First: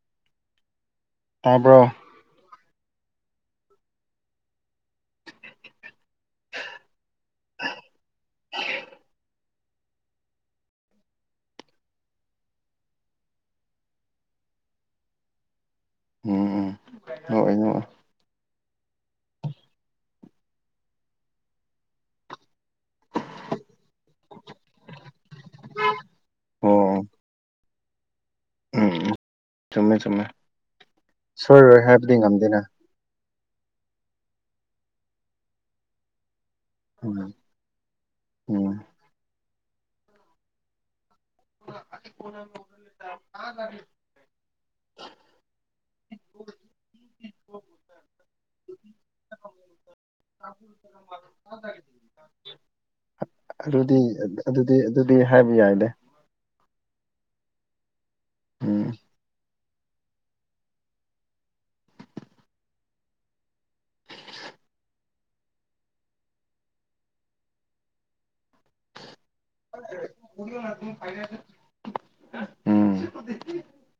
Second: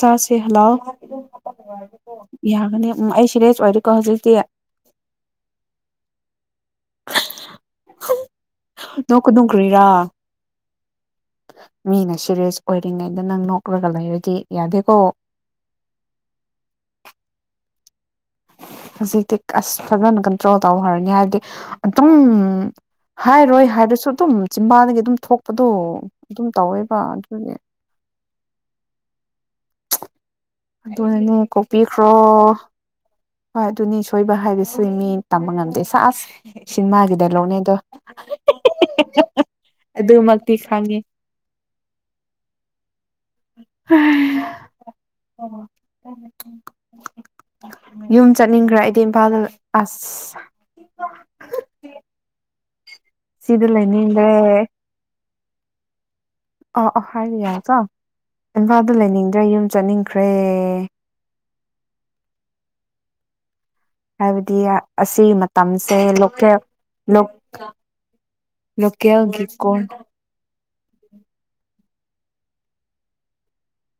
ꯆꯥꯁꯦ ꯍꯜꯂꯣ ꯇꯥꯕ꯭ꯔꯣ ꯑꯣ ꯌꯥꯒꯅꯤ ꯎꯝ ꯑꯩ ꯁꯦꯔꯤꯁ ꯑꯣꯏꯔꯦꯀꯣ ꯍꯧꯖꯤꯛꯇꯤ ꯅꯣꯡꯒꯅꯨ ꯀ꯭ꯔꯤꯔꯥ ꯃꯤꯅ ꯁꯤꯔꯤꯌꯁ ꯑꯣꯏꯔꯤꯉꯩꯗ ꯅꯪ ꯅꯣꯛꯂꯒ ꯂꯩꯔꯗꯤ ꯌꯥꯗꯦꯀꯣ ꯎꯝ ꯎꯝ ꯅꯣꯛꯑꯣꯢ ꯅꯣꯛꯑꯣꯢ ꯍꯧꯖꯤꯛꯇꯤ ꯑꯁ ꯐꯖꯅ ꯀꯟꯇ꯭ꯔꯣꯜ ꯇꯧꯈ꯭ꯔꯅꯤ ꯍꯥꯏꯕꯗꯤ ꯑꯗꯨꯝ ꯍꯥꯏꯔꯣꯏ ꯍꯥꯏꯕꯁꯨ ꯑꯗꯨꯝ ꯆꯤꯝꯕꯥꯜꯗꯒꯤ ꯑꯗꯨꯝ ꯊꯣꯛꯄꯗꯣ ꯑꯗꯨꯝ ꯑꯣ ꯇꯧꯋꯦꯕ ꯎꯝ ꯑꯗꯨꯅꯦ ꯎꯝ ꯆꯨꯝꯃꯦ ꯆꯨꯝꯃꯦ ꯑꯗꯨꯅꯅꯦ ꯁꯣꯏꯔꯣꯏ ꯀꯣꯛꯕꯤꯈ꯭ꯔꯣ ꯍꯥꯏꯕꯗꯤ ꯉꯝꯗꯦꯅ ꯍꯣꯏ ꯑꯗꯨꯅꯦ ꯁꯣꯏꯕ ꯍꯥꯏꯕꯁꯤ ꯃꯤ ꯇꯝꯕ ꯉꯝꯗꯦ ꯁꯥ ꯑꯁ ꯁꯤꯃꯥꯒ ꯎꯝ ꯗꯥꯢꯂꯣꯛꯅꯦ ꯎꯝ ꯑꯗꯨꯃꯛꯇꯤ ꯈꯪꯉꯤ ꯄꯨꯔ [inaudible] [inaudible] ꯑ [inaudible] ꯌꯨꯝ ꯆꯠꯅꯤꯡꯈ꯭ꯔ ꯑꯩꯗꯤ ꯏꯝꯐꯥꯜꯗ ꯑꯁ [inaudible] ꯁꯤꯗ ꯑꯗꯨꯗꯤ ꯂꯩꯅꯤꯡꯗ꯭ꯔꯦ ꯑꯗꯨꯗꯤ ꯑꯗꯨꯗꯤ ꯍꯥꯏꯕ ꯌꯥꯗꯦ ꯑꯥ ꯑ ꯍꯥꯏꯔꯤ ꯌꯥꯢꯀꯣ ꯎꯝ ꯏꯝꯐꯥꯜꯗ ꯂꯩꯅꯤꯡꯗ꯭ꯔꯦ ꯌꯨꯝ ꯆꯠꯅꯤꯡꯈ꯭ꯔꯦ ꯍꯥꯏꯕꯗꯤ ꯑꯁꯤ ꯃꯇꯝꯁꯦ ꯂꯣꯀꯦꯜ ꯂꯣꯀꯦꯜ ꯒꯤ ꯀꯣꯟ ꯎꯝ ꯑꯗꯨ ꯑꯣꯢꯔꯗꯤ ꯐꯩꯅꯦ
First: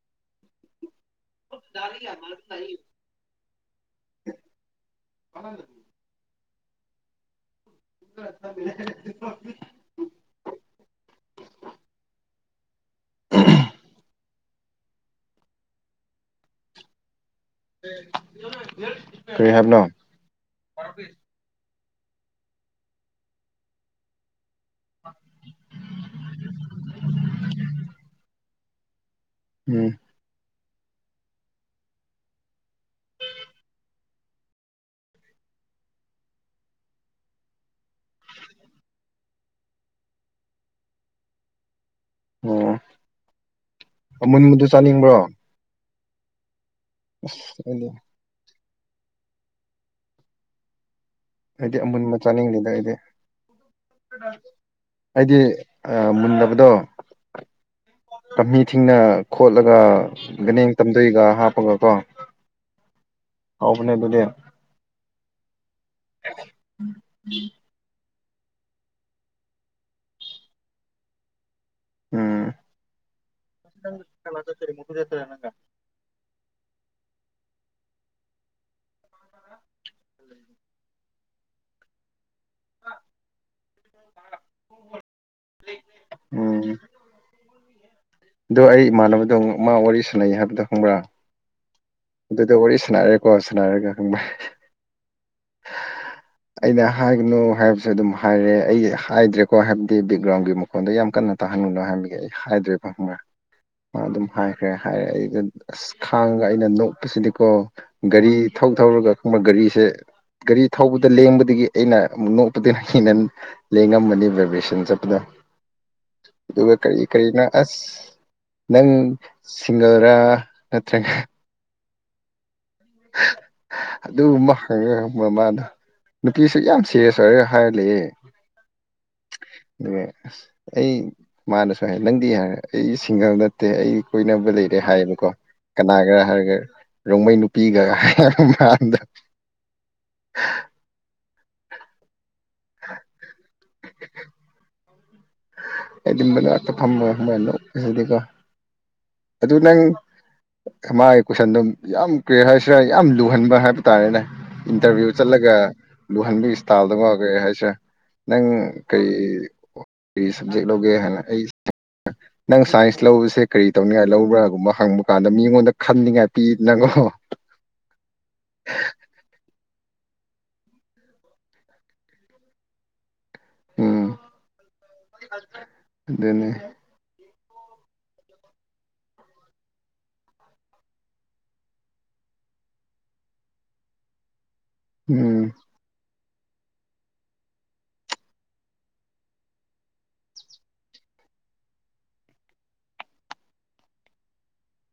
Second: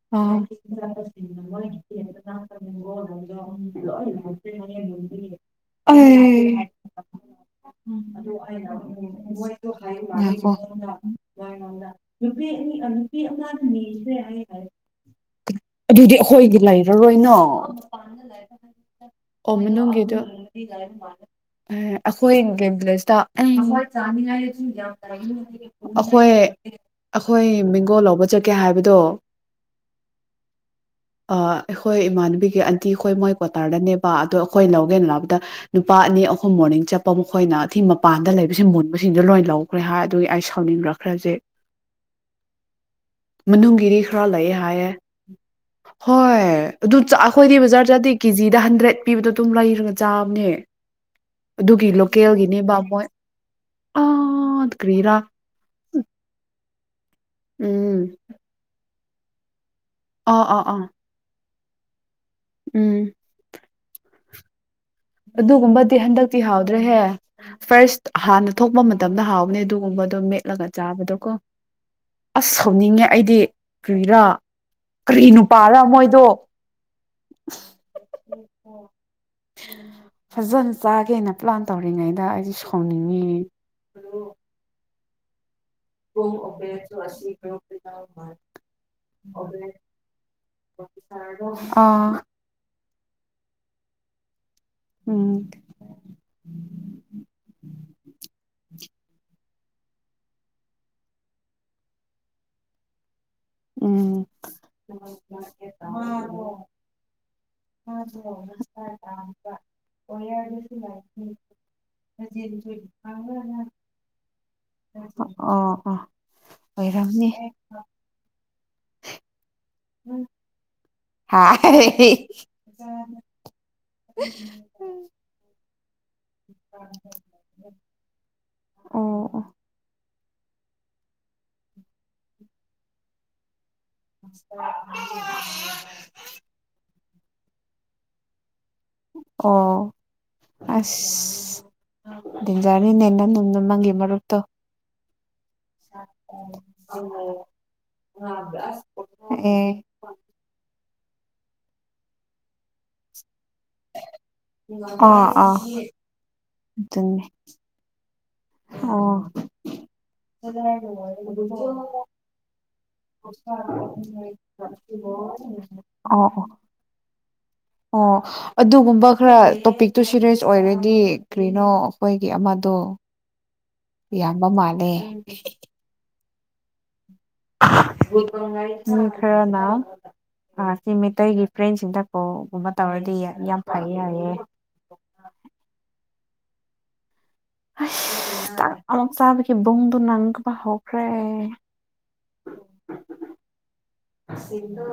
[inaudible] [inaudible] [inaudible] ꯑꯩ ꯎꯝ ꯑꯗꯨ ꯎ ꯅꯨ [inaudible] [unintelligible] ꯑ ꯑ ꯅꯅꯤꯆꯗꯦ ꯑ ꯍꯥꯏ [unintelligible] [inaudible] ꯑꯗꯨꯗꯤ ꯑꯩꯈꯣꯏꯒꯤ ꯂꯩꯔꯔꯣꯏꯅꯥ ꯀꯔꯤ ꯑꯣ ꯍꯥꯏꯕꯅꯣ ꯃꯅꯨꯒꯤꯗ ꯑꯩꯈꯣꯏꯒꯦꯝ ꯄ꯭ꯂꯁꯇ ꯑꯩꯈꯣꯏ ꯑꯩꯈꯣꯏ ꯃꯦꯡꯒꯣ ꯂꯧꯕ ꯆꯠꯀꯦ ꯍꯥꯏꯕꯗꯣ ꯎꯝ ꯑꯩꯈꯣꯏ ꯏꯃꯥꯟꯅꯕꯤꯒꯤ ꯑꯟꯇꯤ ꯑꯩꯈꯣꯏ ꯃꯣꯏ ꯀ꯭ꯋꯥꯇꯥꯔꯗꯅꯦꯕ ꯑꯗꯣ ꯑꯩꯈꯣꯏ ꯂꯧꯒꯦꯅ ꯂꯥꯛꯄꯗ ꯅꯨꯄꯥ ꯑꯅꯤ ꯑꯍꯨꯝ ꯃꯣꯔꯅꯤꯡ ꯆꯠꯄ ꯃꯈꯣꯏꯅ ꯑꯊꯤ ꯃꯄꯥꯟꯗ ꯂꯩꯕꯕꯁꯤ ꯃꯨꯟꯕꯁꯤꯡꯗꯨꯣ ꯂꯣꯏ ꯂꯧꯈ꯭ꯔꯦ ꯍꯥꯏ ꯑꯗꯨꯒꯤ ꯑꯩ ꯁꯥꯎꯅꯤꯡꯈ꯭ꯔ꯭ꯔꯦ ꯐ꯭ꯔꯖꯦ [inaudible] ꯃꯅꯨꯡꯒꯤꯗꯤ ꯈꯔ ꯂꯩ ꯑꯃꯨꯟꯕꯗꯨ ꯍꯥꯏꯌꯦ ꯆꯥꯅꯤꯡꯕ꯭ꯔꯣ ꯍꯣꯏ ꯑꯗꯨ ꯑꯩꯈꯣꯏꯗꯤ ꯕꯖꯥꯔ ꯑꯩꯗꯤ ꯆꯗꯤ ꯀꯦꯖꯤꯗ ꯍꯟꯗ꯭ꯔꯦꯠ ꯄꯤꯕꯗꯣ ꯑꯗꯨꯝ ꯂꯩꯔꯒ ꯆꯥꯕꯅꯦ ꯑꯩꯗꯤ ꯑꯗꯨꯒꯤ ꯑꯃꯨꯟꯕ ꯂꯣꯀꯦꯜꯒꯤꯅꯦ ꯆꯥꯅꯤꯡꯗꯦꯗ ꯕ ꯑꯩꯗꯤ ꯃꯣꯏ ꯑ ꯀ꯭ꯔꯤꯔꯥ ꯑꯩꯗꯤ ꯃꯨꯟꯗꯕꯗꯣ ꯎꯝ ꯄꯥꯝꯕꯤ ꯊꯤꯡꯅ ꯈꯣꯠꯂꯒ ꯑꯥ ꯑꯥ ꯒꯅꯦꯡ ꯑꯥ ꯇꯝꯗꯩꯒ ꯍꯥꯞꯄꯒ ꯀꯣ ꯎꯝ ꯍꯥꯎꯕꯅꯦ ꯑꯗꯨꯗꯤ ꯑꯗꯨꯒꯨꯝꯕꯗꯤ ꯍꯟꯗꯛꯇꯤ ꯍꯥꯎꯗ꯭ꯔꯦꯍꯦ ꯐꯥꯔꯁ ꯍꯥꯟꯅ ꯊꯣꯛꯄ ꯃꯇꯝꯗ ꯍꯥꯎꯕꯅꯦ ꯑꯗꯨꯒꯨꯝꯕꯗꯣ ꯃꯦꯠꯂꯒ ꯆꯥꯕꯗꯣꯀꯣ ꯎꯝ ꯑꯁ ꯁꯧꯅꯤꯡꯉꯦ ꯑꯩꯗꯤ ꯀꯔꯤꯔꯥ ꯀꯔꯤ ꯅꯨꯄꯥꯔ ꯃꯣꯏꯗꯣ ꯐꯖꯅ ꯆꯥꯒꯦꯅ ꯄ꯭ꯂꯥꯟ ꯇꯧꯔꯤꯉꯩꯗ ꯑꯩꯁꯦ ꯁꯥꯎꯅꯤꯡꯉꯤꯌꯦ [inaudible] ꯎꯝ [inaudible] ꯑꯗꯣ ꯑꯩ ꯏꯃꯥꯟꯅꯕꯗꯣ ꯑꯃꯨꯛ ꯃꯥ ꯋꯥꯔꯤ ꯁꯥꯟꯅꯩ ꯍꯥꯏꯕꯗꯣ ꯈꯪꯕ꯭ꯔꯥ ꯑꯥ ꯑꯗꯨꯗ ꯋꯥꯔꯤ ꯁꯥꯟꯅꯔꯦꯀꯣ ꯁꯥꯟꯔꯒ ꯈꯪꯕ ꯎꯝ [inaudible] ꯑꯩꯅ ꯍꯥꯏꯒꯅꯨ ꯍꯥꯏꯕꯁꯨ ꯑꯗꯨꯝ ꯍꯥꯏꯔꯦ ꯑꯩ ꯍꯥꯏꯗ꯭ꯔꯦꯀꯣ ꯍꯥꯏꯕꯗꯤ ꯕꯦꯛꯒ꯭ꯔꯥꯎꯟꯒꯤ ꯃꯨ ꯗ ꯌꯥꯝ ꯀꯟꯅ ꯇꯥꯍꯟꯂꯨꯅꯣ ꯍꯥꯏꯕꯒꯤ ꯑꯩ ꯍꯥꯏꯗ꯭ꯔꯦꯕ ꯈꯪꯕ꯭ꯔꯥ ꯎꯝ ꯑꯗꯨꯝ ꯍꯥꯏꯈ꯭ꯔꯦ ꯍꯥꯏꯔꯦ ꯑꯩꯗ ꯑꯁ ꯈꯥꯡꯉꯒ ꯑꯩꯅ ꯅꯣꯛ ꯄ ꯑꯁꯤꯗꯤꯀꯣ ꯒꯥꯔꯤ ꯊꯧ ꯊꯧꯔꯒ ꯈꯪꯕ ꯒꯥꯔꯤꯁꯦ ꯒꯥꯔꯤ ꯊꯧꯕꯗ ꯂꯦꯡꯕꯗꯒꯤ ꯑꯩꯅ ꯑꯃꯨꯛ ꯅꯣꯛꯄꯗꯨꯅ ꯍꯩꯅ ꯂꯦꯡꯉꯝꯃꯅꯤ ꯚꯥꯏꯕ꯭ꯔꯦꯁꯟ ꯆꯠꯄ ꯑꯗ ꯑꯣ ꯑꯣ ꯑꯗꯨꯒ ꯀꯔꯤ ꯑꯣꯏꯔꯝꯅꯤ ꯀꯔꯤꯅ ꯑꯁ ꯅꯪ ꯁꯤꯡꯒꯔꯥ ꯅꯠꯇ꯭ꯔꯦ [unintelligible] ꯑꯗꯨ ꯑꯃ ꯍꯪꯉꯒ ꯃꯃꯥꯅ ꯅꯨꯄꯤꯁꯤ ꯌꯥꯝ ꯁꯦꯔꯦꯁ ꯑꯣꯏꯔ ꯍꯥꯏꯔ ꯂꯩ ꯌꯦ ꯑꯣ ꯑꯣ ꯑꯗꯨꯒ ꯑꯩ ꯃꯥꯅꯁꯨ ꯍꯥꯏ ꯅꯪꯗꯤ ꯍꯥꯏꯔ ꯑꯩ ꯁꯤꯡꯒꯔ ꯅꯠꯇꯦ ꯑꯩ ꯀꯣꯏꯅꯕ ꯂꯩꯔꯦ ꯍꯥꯏꯌꯦꯕꯀꯣ ꯀꯅꯥꯒ ꯍꯥꯏꯔꯒ ꯔꯣꯡꯃꯩ ꯅꯨꯄꯤꯒ ꯍꯥꯏ ꯑꯣ ꯑꯁ ꯇꯤꯟꯖꯥꯔꯤꯅꯤꯅꯦ ꯅꯪ ꯅ ꯅꯪꯒꯤ ꯃꯔꯨꯞꯇꯣ ꯑꯩꯗꯤ ꯃꯅꯥꯛꯇ ꯐꯃꯃ ꯈꯪꯕ꯭ꯔ [unintelligible] [unintelligible] ꯑꯗꯨ ꯅꯪ ꯃꯥꯒꯤ ꯀꯣꯏꯁꯟꯗꯣ ꯌꯥꯝ ꯀ꯭ꯔꯤ ꯍꯥꯏꯁꯤꯔ ꯌꯥꯝ ꯂꯨꯍꯟꯕ ꯍꯥꯏꯕ ꯇꯥꯔꯦꯅꯦ ꯏꯟꯇꯔꯚꯤꯌꯨ ꯆꯠꯂꯒ ꯂꯨꯍꯟꯕꯒꯤ ꯏꯁꯇꯥꯏꯜꯗ ꯑꯃ ꯑꯗꯨꯅꯦ ꯀꯩ ꯍꯥꯏꯁꯦ ꯅꯪ ꯀꯩ ꯑꯣ ꯀꯔꯤ ꯁꯕꯖꯦꯛ ꯂꯧꯒꯦ ꯍꯥꯏꯅ ꯑꯩ ꯅꯪ ꯁꯥꯏꯟꯁ ꯂꯧꯕꯁꯦ ꯀꯔꯤ ꯇꯧꯅꯤ ꯒꯥ ꯂꯧꯕ꯭ꯔꯥꯒꯨꯝꯕ ꯍꯪꯕ ꯀꯥꯟꯗ ꯃꯤꯉꯣꯟꯗ ꯑꯣ ꯈꯟꯅꯤꯡꯉꯥꯏ ꯑꯣ ꯄꯤꯅꯉꯣ ꯑꯣ ꯑꯗꯨꯒꯨꯝ ꯕ ꯈꯔ ꯇꯣꯄꯤꯛꯇꯨ ꯁꯤꯔꯤꯌꯁ ꯑꯣꯏꯔꯗꯤ ꯀ꯭ꯔꯤꯅꯣ ꯑꯈꯣꯏꯒꯤ ꯑꯃꯗꯣ ꯎꯝ ꯏꯌꯥꯝꯕ ꯃꯥꯜꯂꯦ ꯑꯗꯨꯅꯤ ꯃꯤ ꯈꯔꯥꯅ ꯑꯥ ꯁꯤ ꯃꯩꯇꯩꯒꯤ ꯐ꯭ꯔꯦꯟꯁꯤꯡꯗ ꯀꯣꯜꯒꯨꯝꯕ ꯇꯧꯔꯗꯤ ꯌꯥꯝ ꯐꯩ ꯍꯥꯏꯌꯦ ꯎꯝ ꯑꯁ ꯆꯥꯛ ꯑꯃꯨꯛ ꯆꯥꯕꯒꯤ ꯕꯨꯡꯗꯨ ꯅꯪꯕ ꯍꯧꯈ꯭ꯔꯦ ꯁꯤꯡꯗꯣ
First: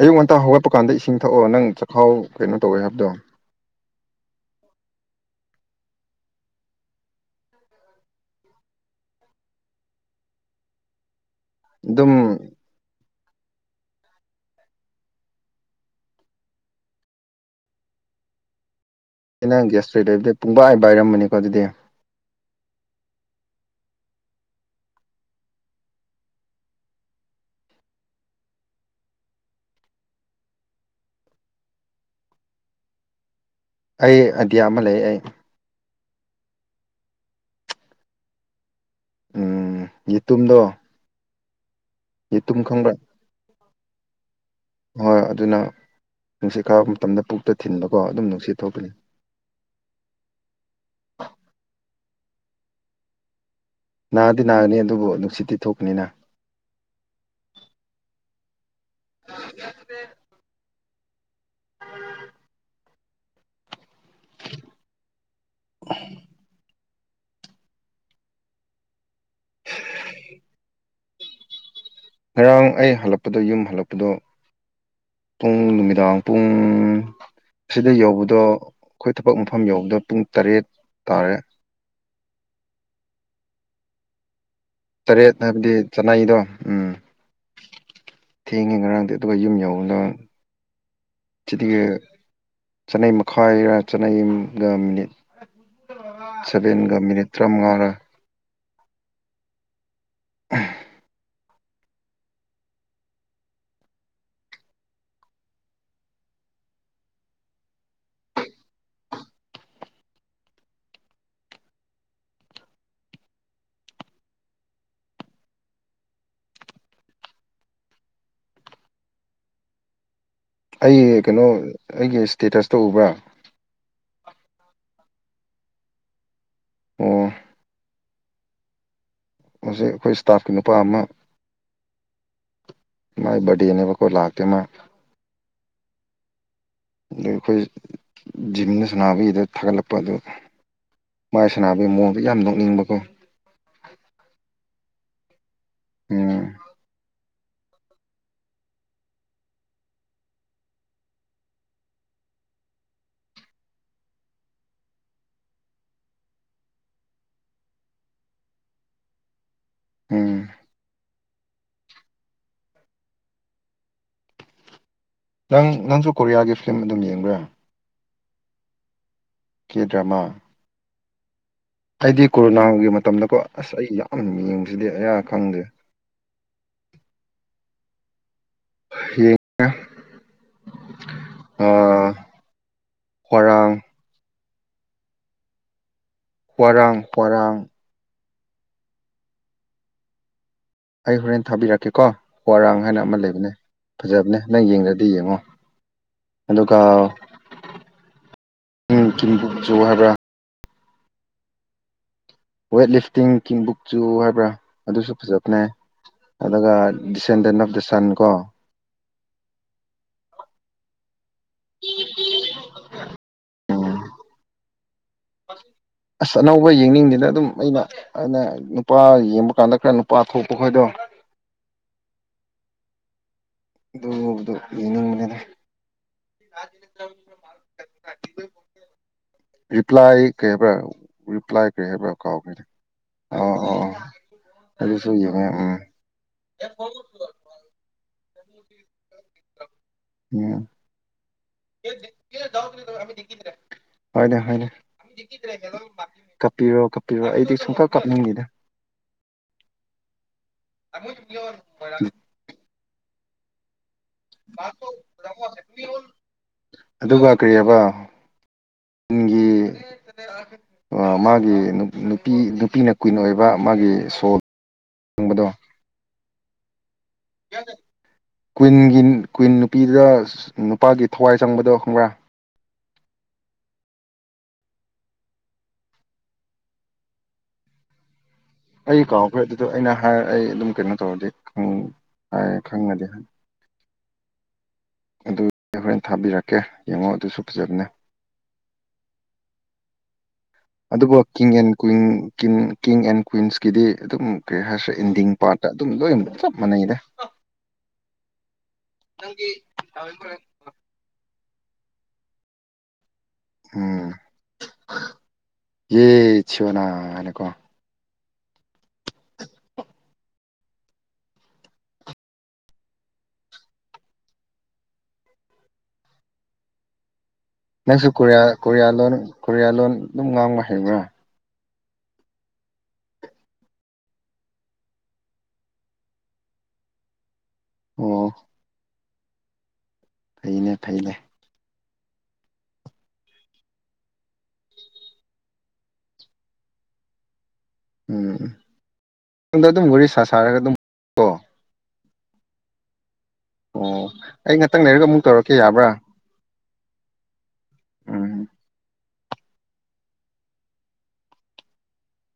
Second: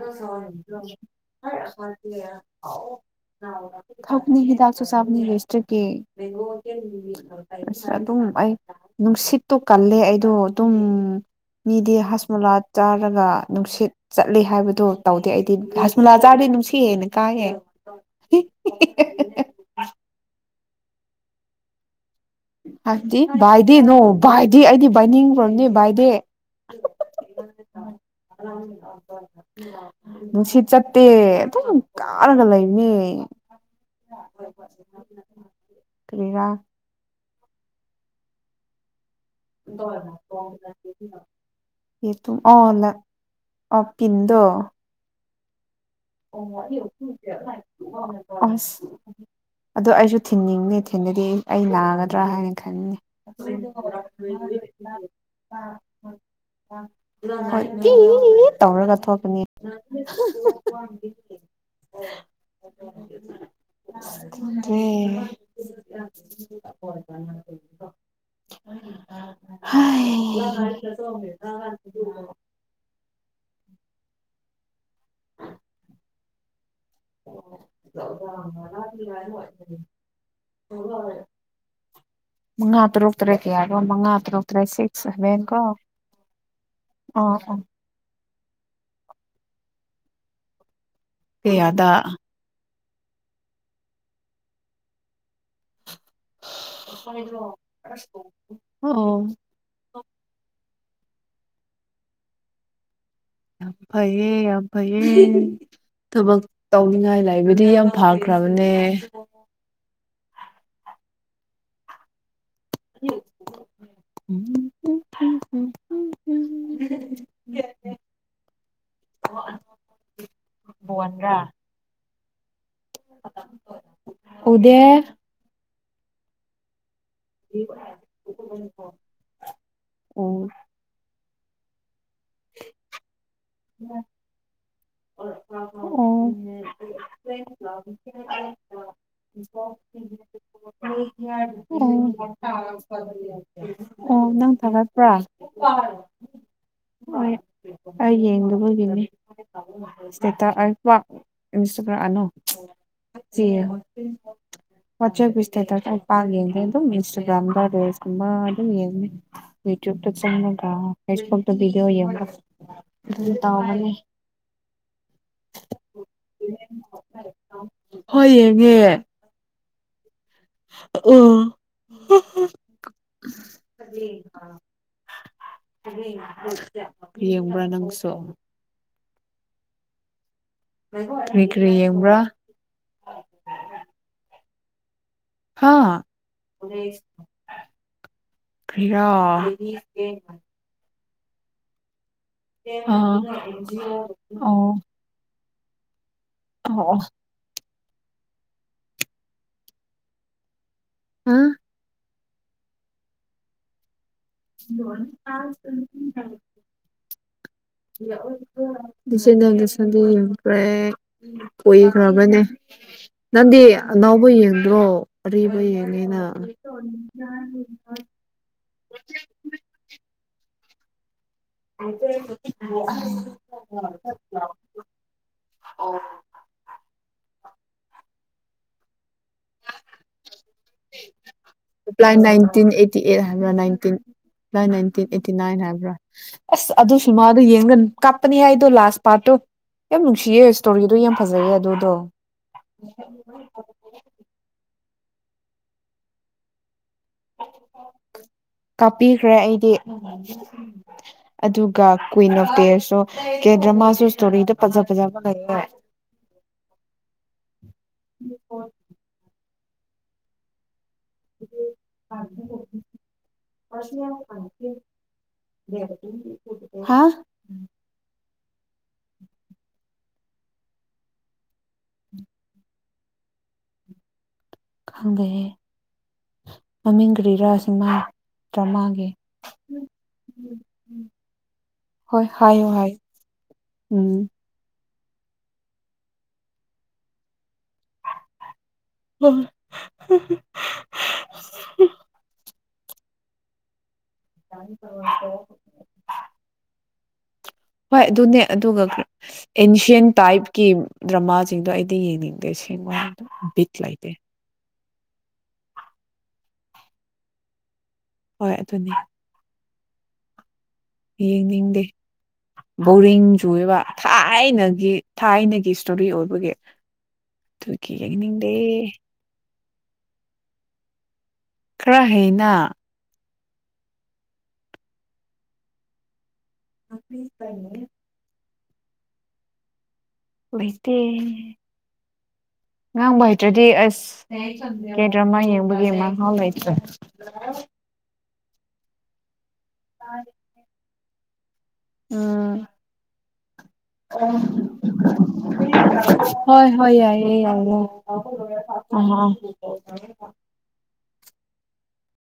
ꯑꯌꯨꯛ ꯉꯟꯇꯥ ꯍꯧꯒꯠꯄ ꯀꯥꯟꯗ ꯏꯁꯤꯡ ꯊꯛꯑꯣ ꯅꯪ ꯆꯥꯛꯈꯥꯎ ꯀꯩꯅꯣ ꯇꯧꯋꯦ ꯍꯥꯏꯕꯗꯣ ꯊꯛꯅꯤ ꯍꯤꯗꯥꯛꯁꯨ ꯆꯥꯕꯅꯤꯅꯦ ꯁꯇ꯭ꯔꯤꯛꯀꯤ ꯑꯁ ꯑꯗꯨꯝ ꯑꯩ ꯅꯨꯡꯁꯤꯠꯇꯣ ꯀꯜꯂꯦ ꯑꯩꯗꯣ ꯑꯗꯨꯝ ꯃꯤꯗꯤ ꯑꯗꯨꯝ ꯍꯁꯃꯣꯂꯥ ꯆꯥꯔꯒ ꯅꯨꯡꯁꯤꯠ ꯆꯠꯂꯤ ꯍꯥꯏꯕꯗꯣ ꯇꯧꯗꯦ ꯑꯩꯗꯤ ꯍꯖꯃꯨꯂꯥ ꯆꯥꯔꯗꯤ ꯅꯨꯡꯁꯤꯠ ꯍꯦꯟꯅ ꯀꯥꯌꯦ [unintelligible] ꯑꯩ ꯅꯪ ꯒ꯭ꯌꯥꯁꯇ꯭ꯔꯤꯛ ꯂꯩꯕꯗꯨ ꯄꯨꯡꯕꯥꯏ ꯕꯥꯏꯔꯝꯃꯅꯤꯀꯣ ꯑꯗꯨꯗꯤ ꯍꯥꯏꯗꯤ ꯚꯥꯏꯗꯦ ꯅꯣ ꯚꯥꯏꯗꯦ ꯑꯩꯗꯤ ꯚꯥꯏꯅꯤꯡꯒ꯭ꯔꯥꯕꯅꯤ ꯚꯥꯏꯗꯦ [inaudible] [unintelligible] ꯅꯨꯡꯁꯤꯠ ꯆꯠꯇꯦ ꯑꯗꯨꯝ ꯀꯥꯔꯒ ꯂꯩꯕꯅꯦ ꯑꯩ ꯑꯗꯤꯌꯥ ꯑꯃ ꯂꯩ ꯑꯩ ꯀꯔꯤꯔꯥ ꯎꯝ ꯌꯦꯇꯨꯝꯗꯣ [unintelligible] ꯌꯦꯇꯨꯝ [unintelligible] ꯑꯣ ꯄꯤꯟꯗꯣ ꯍꯣꯏ ꯑꯗꯨꯅ ꯅꯨꯡꯁꯤꯠ ꯀꯥꯕ ꯃꯇꯝꯗ ꯄꯨꯛꯇꯥ ꯊꯤꯟꯕꯀꯣ ꯑꯗꯨꯝ ꯅꯨꯡꯁꯤꯠ ꯊꯣꯛꯀꯥꯅꯤ ꯑꯗꯣ ꯑꯩꯁꯨ ꯊꯤꯟꯅꯤꯡꯉꯦ ꯊꯤꯟꯗꯗꯤ ꯑꯩ ꯑꯩ ꯅꯥꯒꯗ꯭ꯔꯥ ꯍꯥꯏꯅ ꯈꯟꯅꯤ [unintelligible] ꯅꯥꯗꯤ ꯅꯥꯒꯅꯤ ꯑꯗꯨꯕꯨ ꯅꯨꯡꯁꯤꯠꯇꯤ ꯊꯣꯛꯄꯅꯤꯅ ꯍꯣꯏ [unintelligible] ꯇꯧꯔꯒ ꯊꯣꯛꯀꯥꯅꯤ [unintelligible] ꯈꯪꯗ꯭ꯔꯦ [unintelligible] [unintelligible] [unintelligible] [unintelligible] ꯉꯔꯥꯡ ꯑꯩ ꯍꯜꯂꯛꯄꯗ ꯌꯨꯝ ꯍꯜꯂꯛꯄꯗꯣ ꯄꯨꯡ ꯅꯨꯃꯤꯗꯥꯡ ꯄꯨꯡ ꯑꯁꯤꯗ ꯌꯧꯕꯗꯣ ꯑꯈꯣꯏ ꯊꯕꯛ ꯃꯐꯝ ꯌꯧꯕꯗꯣ ꯄꯨꯡ ꯇꯔꯦꯠ ꯇꯥꯔꯦ ꯃꯉꯥ ꯇꯔꯨꯛ ꯇꯔꯦꯠ ꯌꯥꯔꯕ ꯃꯉꯥ ꯇꯔꯨꯛ ꯇꯔꯦꯠ ꯁꯤ ꯇꯔꯦꯠ ꯍꯥꯏꯕꯗꯤ ꯆꯅꯥꯏꯗꯣ ꯎꯝ ꯑꯣ ꯑꯣ ꯊꯦꯡꯉꯦ ꯉꯔꯥꯡꯗꯤ ꯑꯗꯨꯒ ꯌꯨꯝ ꯌꯧꯅ ꯆꯤꯗꯤꯒ ꯀꯌꯥꯗ ꯆꯥꯅꯩ ꯃꯈꯥꯏꯔ ꯆꯥꯅꯩ ꯒꯥ ꯃꯤꯅꯤꯠ [inaudible] ꯁꯚꯦꯟꯒꯥ ꯃꯤꯅꯤꯠ ꯇ꯭ꯔꯥ ꯃꯉꯥꯔꯥ ꯑꯣ [unintelligible] ꯐꯩꯌꯦ ꯌꯥꯝ ꯐꯩꯌꯦ ꯊꯕꯛ ꯇꯧꯅꯤꯡꯉꯥꯏ ꯂꯩꯕꯗꯤ ꯌꯥꯝ ꯐꯈ꯭ꯔꯕꯅꯦ [unintelligible] [inaudible] ꯑꯩ ꯀꯩꯅꯣ ꯑꯩꯒꯤ ꯏꯁ꯭ꯇꯦꯇꯁꯇꯣ ꯎꯕ꯭ꯔꯥ ꯎꯗꯦ ꯑꯣ [unintelligible] ꯍꯧꯖꯤꯛ ꯑꯩꯈꯣꯏ ꯑꯣ ꯏꯁꯇꯥꯐꯀꯤ ꯅꯨꯄꯥ ꯑꯃ [unintelligible] ꯃꯥꯏ ꯕꯔꯗꯦꯅꯦꯕꯀꯣ ꯂꯥꯛꯇꯦ ꯃꯥ ꯑꯣ ꯑꯗꯨ ꯑꯩꯈꯣꯏ ꯖꯤꯝꯅ [unintelligible] ꯁꯥꯟꯅꯕꯒꯤꯗ ꯊꯥꯒꯠꯂꯛꯄ ꯑꯗꯨ [unintelligible] ꯃꯥꯏ ꯁꯥꯟꯅꯕꯒꯤ ꯃꯑꯣꯡꯗꯣ ꯌꯥꯝ ꯅꯣꯛꯅꯤꯡꯕꯀꯣ ꯎꯝ ꯑꯣ ꯅꯪ ꯊꯒꯠꯄ꯭ꯔꯥ ꯎꯝ ꯑꯣ ꯑꯩ ꯌꯦꯡ ꯌꯦꯛꯗꯕꯒꯤꯅꯦ ꯏꯁꯇꯦꯇꯁ ꯄꯥꯛ [unintelligible] ꯀꯣꯛ ꯆꯤꯛꯑꯦ ꯋꯥꯆꯦꯞ ꯏꯁꯇꯦꯇꯁ ꯑꯩ ꯄꯥꯛ ꯌꯦꯡꯗꯦ ꯑꯗꯨꯝ ꯏꯟꯁꯇꯒ꯭ꯔꯥꯝꯗꯥ ꯔꯤꯜꯁ ꯀꯨꯝꯕ ꯑꯗꯨꯝ ꯌꯦꯡꯕꯅꯦ [unintelligible] ꯌꯨꯇ꯭ꯌꯨꯚꯇ ꯎꯝ ꯆꯪꯉꯒ ꯐꯦꯁꯕꯨꯛꯇ ꯕꯤꯗꯤꯌꯣ ꯌꯦꯡꯔꯒ ꯑꯗꯨꯝ ꯇꯧꯕꯅꯦ ꯅꯪ ꯅꯪꯁꯨ ꯀꯣꯔꯤꯌꯥꯒꯤ ꯐꯤꯂꯝ ꯑꯗꯨꯝ ꯌꯦꯡꯕ꯭ꯔꯥ ꯍꯣꯏ ꯌꯦꯡꯉꯦ ꯀꯦ ꯗ꯭ꯔꯃꯥ ꯑ ꯑꯩꯗꯤ ꯀꯣꯔꯣꯅꯥꯒꯤ ꯃꯇꯝꯗꯀꯣ ꯑꯁ ꯑꯩ ꯌꯥꯝ ꯌꯦꯡꯕꯁꯤꯗꯤ ꯑꯌꯥ ꯈꯪꯗꯦ ꯌꯦꯡꯕ꯭ꯔꯥ ꯅꯪꯁꯨ ꯌꯦꯡꯉꯦ ꯀ꯭ꯔꯤ ꯀ꯭ꯔꯤ ꯌꯦꯡꯕ꯭ꯔꯥ ꯍ꯭ꯣꯋꯔꯥꯡ ꯍꯥ ꯍ꯭ꯋꯥꯔꯥꯡ ꯍ꯭ꯋꯥꯔꯥꯡ ꯀꯔꯤꯔꯥ ꯑꯩ ꯍꯣꯔꯦꯟ ꯊꯥꯕꯤꯔꯛꯀꯦꯀꯣ ꯍ꯭ꯋꯥꯔꯥꯡ ꯍꯥꯏꯅ ꯑꯃ ꯑꯥ ꯂꯩꯕꯅꯦ ꯐꯖꯕꯅꯦ ꯅꯪ ꯑꯣ ꯑꯣ ꯌꯦꯡꯗꯔ ꯗꯤ ꯌꯦꯡꯉꯣ ꯑꯗꯨꯒ ꯑꯣ ꯎꯝ ꯀꯤꯝ ꯕꯣꯛ ꯆꯨ ꯍꯥꯏꯕ꯭ꯔ ꯍꯥ ꯋꯦꯠ ꯂꯤꯐꯇꯤꯡ ꯀꯤꯝ ꯕꯨꯛꯆꯨ ꯍꯥꯏ ꯭ꯕ꯭ꯔꯥ ꯑꯗꯨꯁꯨ ꯐꯖꯕꯅꯦ ꯑꯗꯨꯒ ꯗꯤꯁꯦꯟꯗꯦꯟ ꯑꯣꯐ ꯗ ꯁꯟ ꯀꯣ ꯗꯤꯁꯦꯟꯗꯦꯟ ꯑꯣꯐ ꯗ ꯁꯟꯗꯤ ꯌꯦꯡꯈ꯭ꯔꯦ ꯀꯨꯏꯈ꯭ꯔꯕꯅꯦ ꯅꯪꯗꯤ ꯑꯅꯧꯕ ꯌꯦꯡꯗ꯭ꯔꯣ ꯑꯔꯤꯕ ꯌꯦꯡꯉꯤꯅ ꯌꯦꯅꯤꯡꯗꯦꯗ ꯑꯗꯨꯝ ꯑꯩꯅ ꯑꯩꯅ ꯅꯨꯄꯥ ꯌꯦꯡꯕ ꯀꯥꯟꯗ ꯈꯔ ꯅꯨꯄꯥ ꯊꯣꯛꯄ ꯈꯣꯏꯗꯣ ꯑꯁ ꯑꯗꯨꯒꯨꯝꯕꯗꯣ ꯌꯦꯡꯅꯤꯡꯕꯅꯤꯅꯦ ꯔꯤꯄ꯭ꯂꯥꯏ ꯀꯩ ꯍꯥꯏꯕꯔ ꯔꯤꯄ꯭ꯂꯥꯏ ꯀꯩ ꯍꯥꯏꯕ꯭ꯔ ꯑꯦꯄ꯭ꯂꯥꯏ ꯀꯥꯎꯒꯔꯦ ꯑꯣ ꯑꯣ ꯑꯣ ꯅꯥꯏ ꯅꯥꯏꯟꯇꯤꯟ ꯑꯗꯨꯁꯨ ꯑꯦꯇꯤ ꯌꯦꯡꯉꯦ ꯅꯥꯏꯟ ꯎꯝ ꯍꯥꯏꯕ꯭ꯔꯥ ꯑꯁ ꯑꯗꯨꯁꯨ ꯁꯤꯃꯥꯗꯨ ꯌꯦꯡꯒꯟ ꯀꯞꯄꯅꯤꯍꯦ ꯑꯩꯗꯣ ꯂꯥꯁ ꯄꯥꯔꯠꯇꯨ ꯌꯥꯝ ꯅꯨꯡꯁꯤꯌꯦ ꯎꯝ ꯏꯁꯇꯣꯔꯤꯗꯣ ꯌꯥꯝ ꯐꯖꯩꯌꯦ ꯑꯗꯨꯗꯣ ꯍꯥꯏꯅꯦ ꯍꯣꯏꯅꯦ ꯀꯞꯄꯤꯔꯣ ꯀꯞꯄꯤꯔꯣ ꯑꯩꯗꯤ ꯁꯨꯡꯀꯞ ꯀꯞꯅꯤꯡꯗꯦꯗ ꯀꯥꯞꯄꯤꯈ꯭ꯔꯦ ꯑꯩꯗꯤ ꯑꯗꯨ ꯒ ꯀ꯭ꯋꯤꯏꯟ ꯑꯣꯐ ꯇꯤꯌꯔꯁꯣ ꯀꯦꯗ꯭ꯔꯃꯥꯁꯨ ꯑꯗꯨꯒ ꯀꯔꯤ ꯍꯥꯏꯕ [unintelligible] ꯅꯤꯡꯒꯤ ꯑ ꯃꯥꯒꯤ ꯅꯨꯞ ꯅꯨꯄꯤ ꯅꯨꯄꯤꯅ ꯀ꯭ꯌꯨꯏꯟ ꯑꯣꯏꯕ ꯃꯥꯒꯤ ꯁꯣꯜ ꯇꯨꯡꯕꯗꯣ ꯍꯥ ꯀ꯭ꯌꯨꯏꯟꯒꯤ ꯀ꯭ꯌꯨꯏꯟ ꯅꯨꯄꯤꯗꯨꯗ ꯅꯨꯄꯥꯒꯤ ꯊꯋꯥꯏ ꯆꯪꯕꯗꯣ ꯈꯪꯕ꯭ꯔꯥ ꯈꯪꯗꯦꯍꯦ ꯃꯃꯤꯡ ꯀ꯭ꯔꯤꯔꯥ ꯁꯤꯃꯥ ꯑꯩ ꯗ꯭ꯔꯃꯥꯒꯤ ꯀꯥꯎꯈ꯭ꯔꯦ ꯑꯗꯨꯗꯣ ꯑꯩꯅ ꯍꯥꯏ ꯑꯩ ꯑꯗꯨꯝ ꯀꯩꯅꯣ ꯇꯧꯔꯗꯤ ꯎꯝ ꯍꯣꯏ ꯑꯥꯏ ꯍꯥꯏꯌꯣ ꯍꯥꯏꯌꯣ ꯈꯪꯂꯗꯤ ꯎꯝ ꯑꯗꯨ ꯍꯣꯔꯦꯟ ꯊꯥꯕꯤꯔꯛꯀꯦ ꯌꯦꯡꯉꯣ ꯑꯗꯨꯁꯨ ꯐꯖꯕꯅꯦ [unintelligible] ꯑꯗꯨꯕꯨ king and queen king king and queens ꯀꯤꯗꯤ ꯑꯗꯨꯝ ꯀꯩ ꯍꯥꯏꯁꯦ ꯑꯦꯟꯗꯤꯡ ꯄꯥꯔꯠꯇ ꯇꯨꯝ ꯂꯣꯏꯅ ꯆꯞ ꯃꯥꯟꯅꯩꯗ ꯍꯣꯏ ꯑꯗꯨꯅꯦ ꯑꯗꯨꯒ ꯈ꯭ꯔ ꯑꯦꯟꯁꯤꯌꯟ ꯇꯥꯏꯞ ꯀꯤ ꯗ꯭ꯔꯃꯥꯁꯤꯡꯗꯣ ꯑꯩꯗꯤ ꯌꯦꯡꯅꯤꯡꯗꯦ ꯑꯁꯦꯡꯕ ꯍꯥꯏꯗꯣ ꯎꯝ ꯌꯦ ꯁꯣꯅꯥ ꯍꯥꯏꯅꯀꯣ ꯍꯣꯏ ꯑꯗꯨꯅꯤ ꯌꯦꯡꯅꯤꯡꯗꯦ ꯕꯣꯔꯤꯡ ꯆꯨꯌꯦꯕ ꯊꯥꯏꯅꯒꯤ ꯊꯥꯏꯅꯒꯤ ꯏꯁꯇꯣꯔꯤ ꯑꯣꯏꯕꯒꯤ ꯑꯗꯨꯒꯤ ꯅꯪꯁꯨ ꯀꯣꯔꯤꯌꯥ ꯌꯦꯡꯅꯤꯡꯗꯦ ꯀꯣꯔꯤꯌꯥ ꯂꯣꯟ ꯀꯣꯔꯤꯌꯥ ꯂꯣꯟ ꯑꯗꯨꯝ ꯉꯥꯡꯕ ꯍꯩꯕ꯭ꯔꯥ ꯈꯔ ꯍꯩꯅ [unintelligible] ꯑꯣ ꯐꯩꯅꯦ ꯐꯩꯅꯦ ꯃꯩꯁꯇꯦ ꯉꯥꯡꯕ ꯍꯩꯇ꯭ꯔꯗꯤ ꯑꯁ ꯀꯦꯗ꯭ꯔꯃꯥ ꯌꯦꯡꯕꯒꯤ ꯃꯍꯥꯎ ꯂꯩꯇ꯭ꯔꯦ ꯎꯝ ꯎꯝ ꯇꯨꯝꯗ ꯑꯗꯨꯝ ꯂꯣꯏꯔꯦ ꯁꯥ ꯁꯥꯔꯒ ꯑꯗꯨꯝꯇꯣ ꯎꯝ ꯑꯣ ꯑꯩ ꯉꯥꯛꯇꯪ ꯂꯩꯔꯒ ꯑꯃꯨꯛ ꯇꯧꯔꯛꯀꯦ ꯌꯥꯕ꯭ꯔꯥ ꯍꯣꯏ ꯍꯣꯏ ꯌꯥꯏꯌꯦ ꯌꯥꯏꯌꯦ ꯎꯝ ꯑ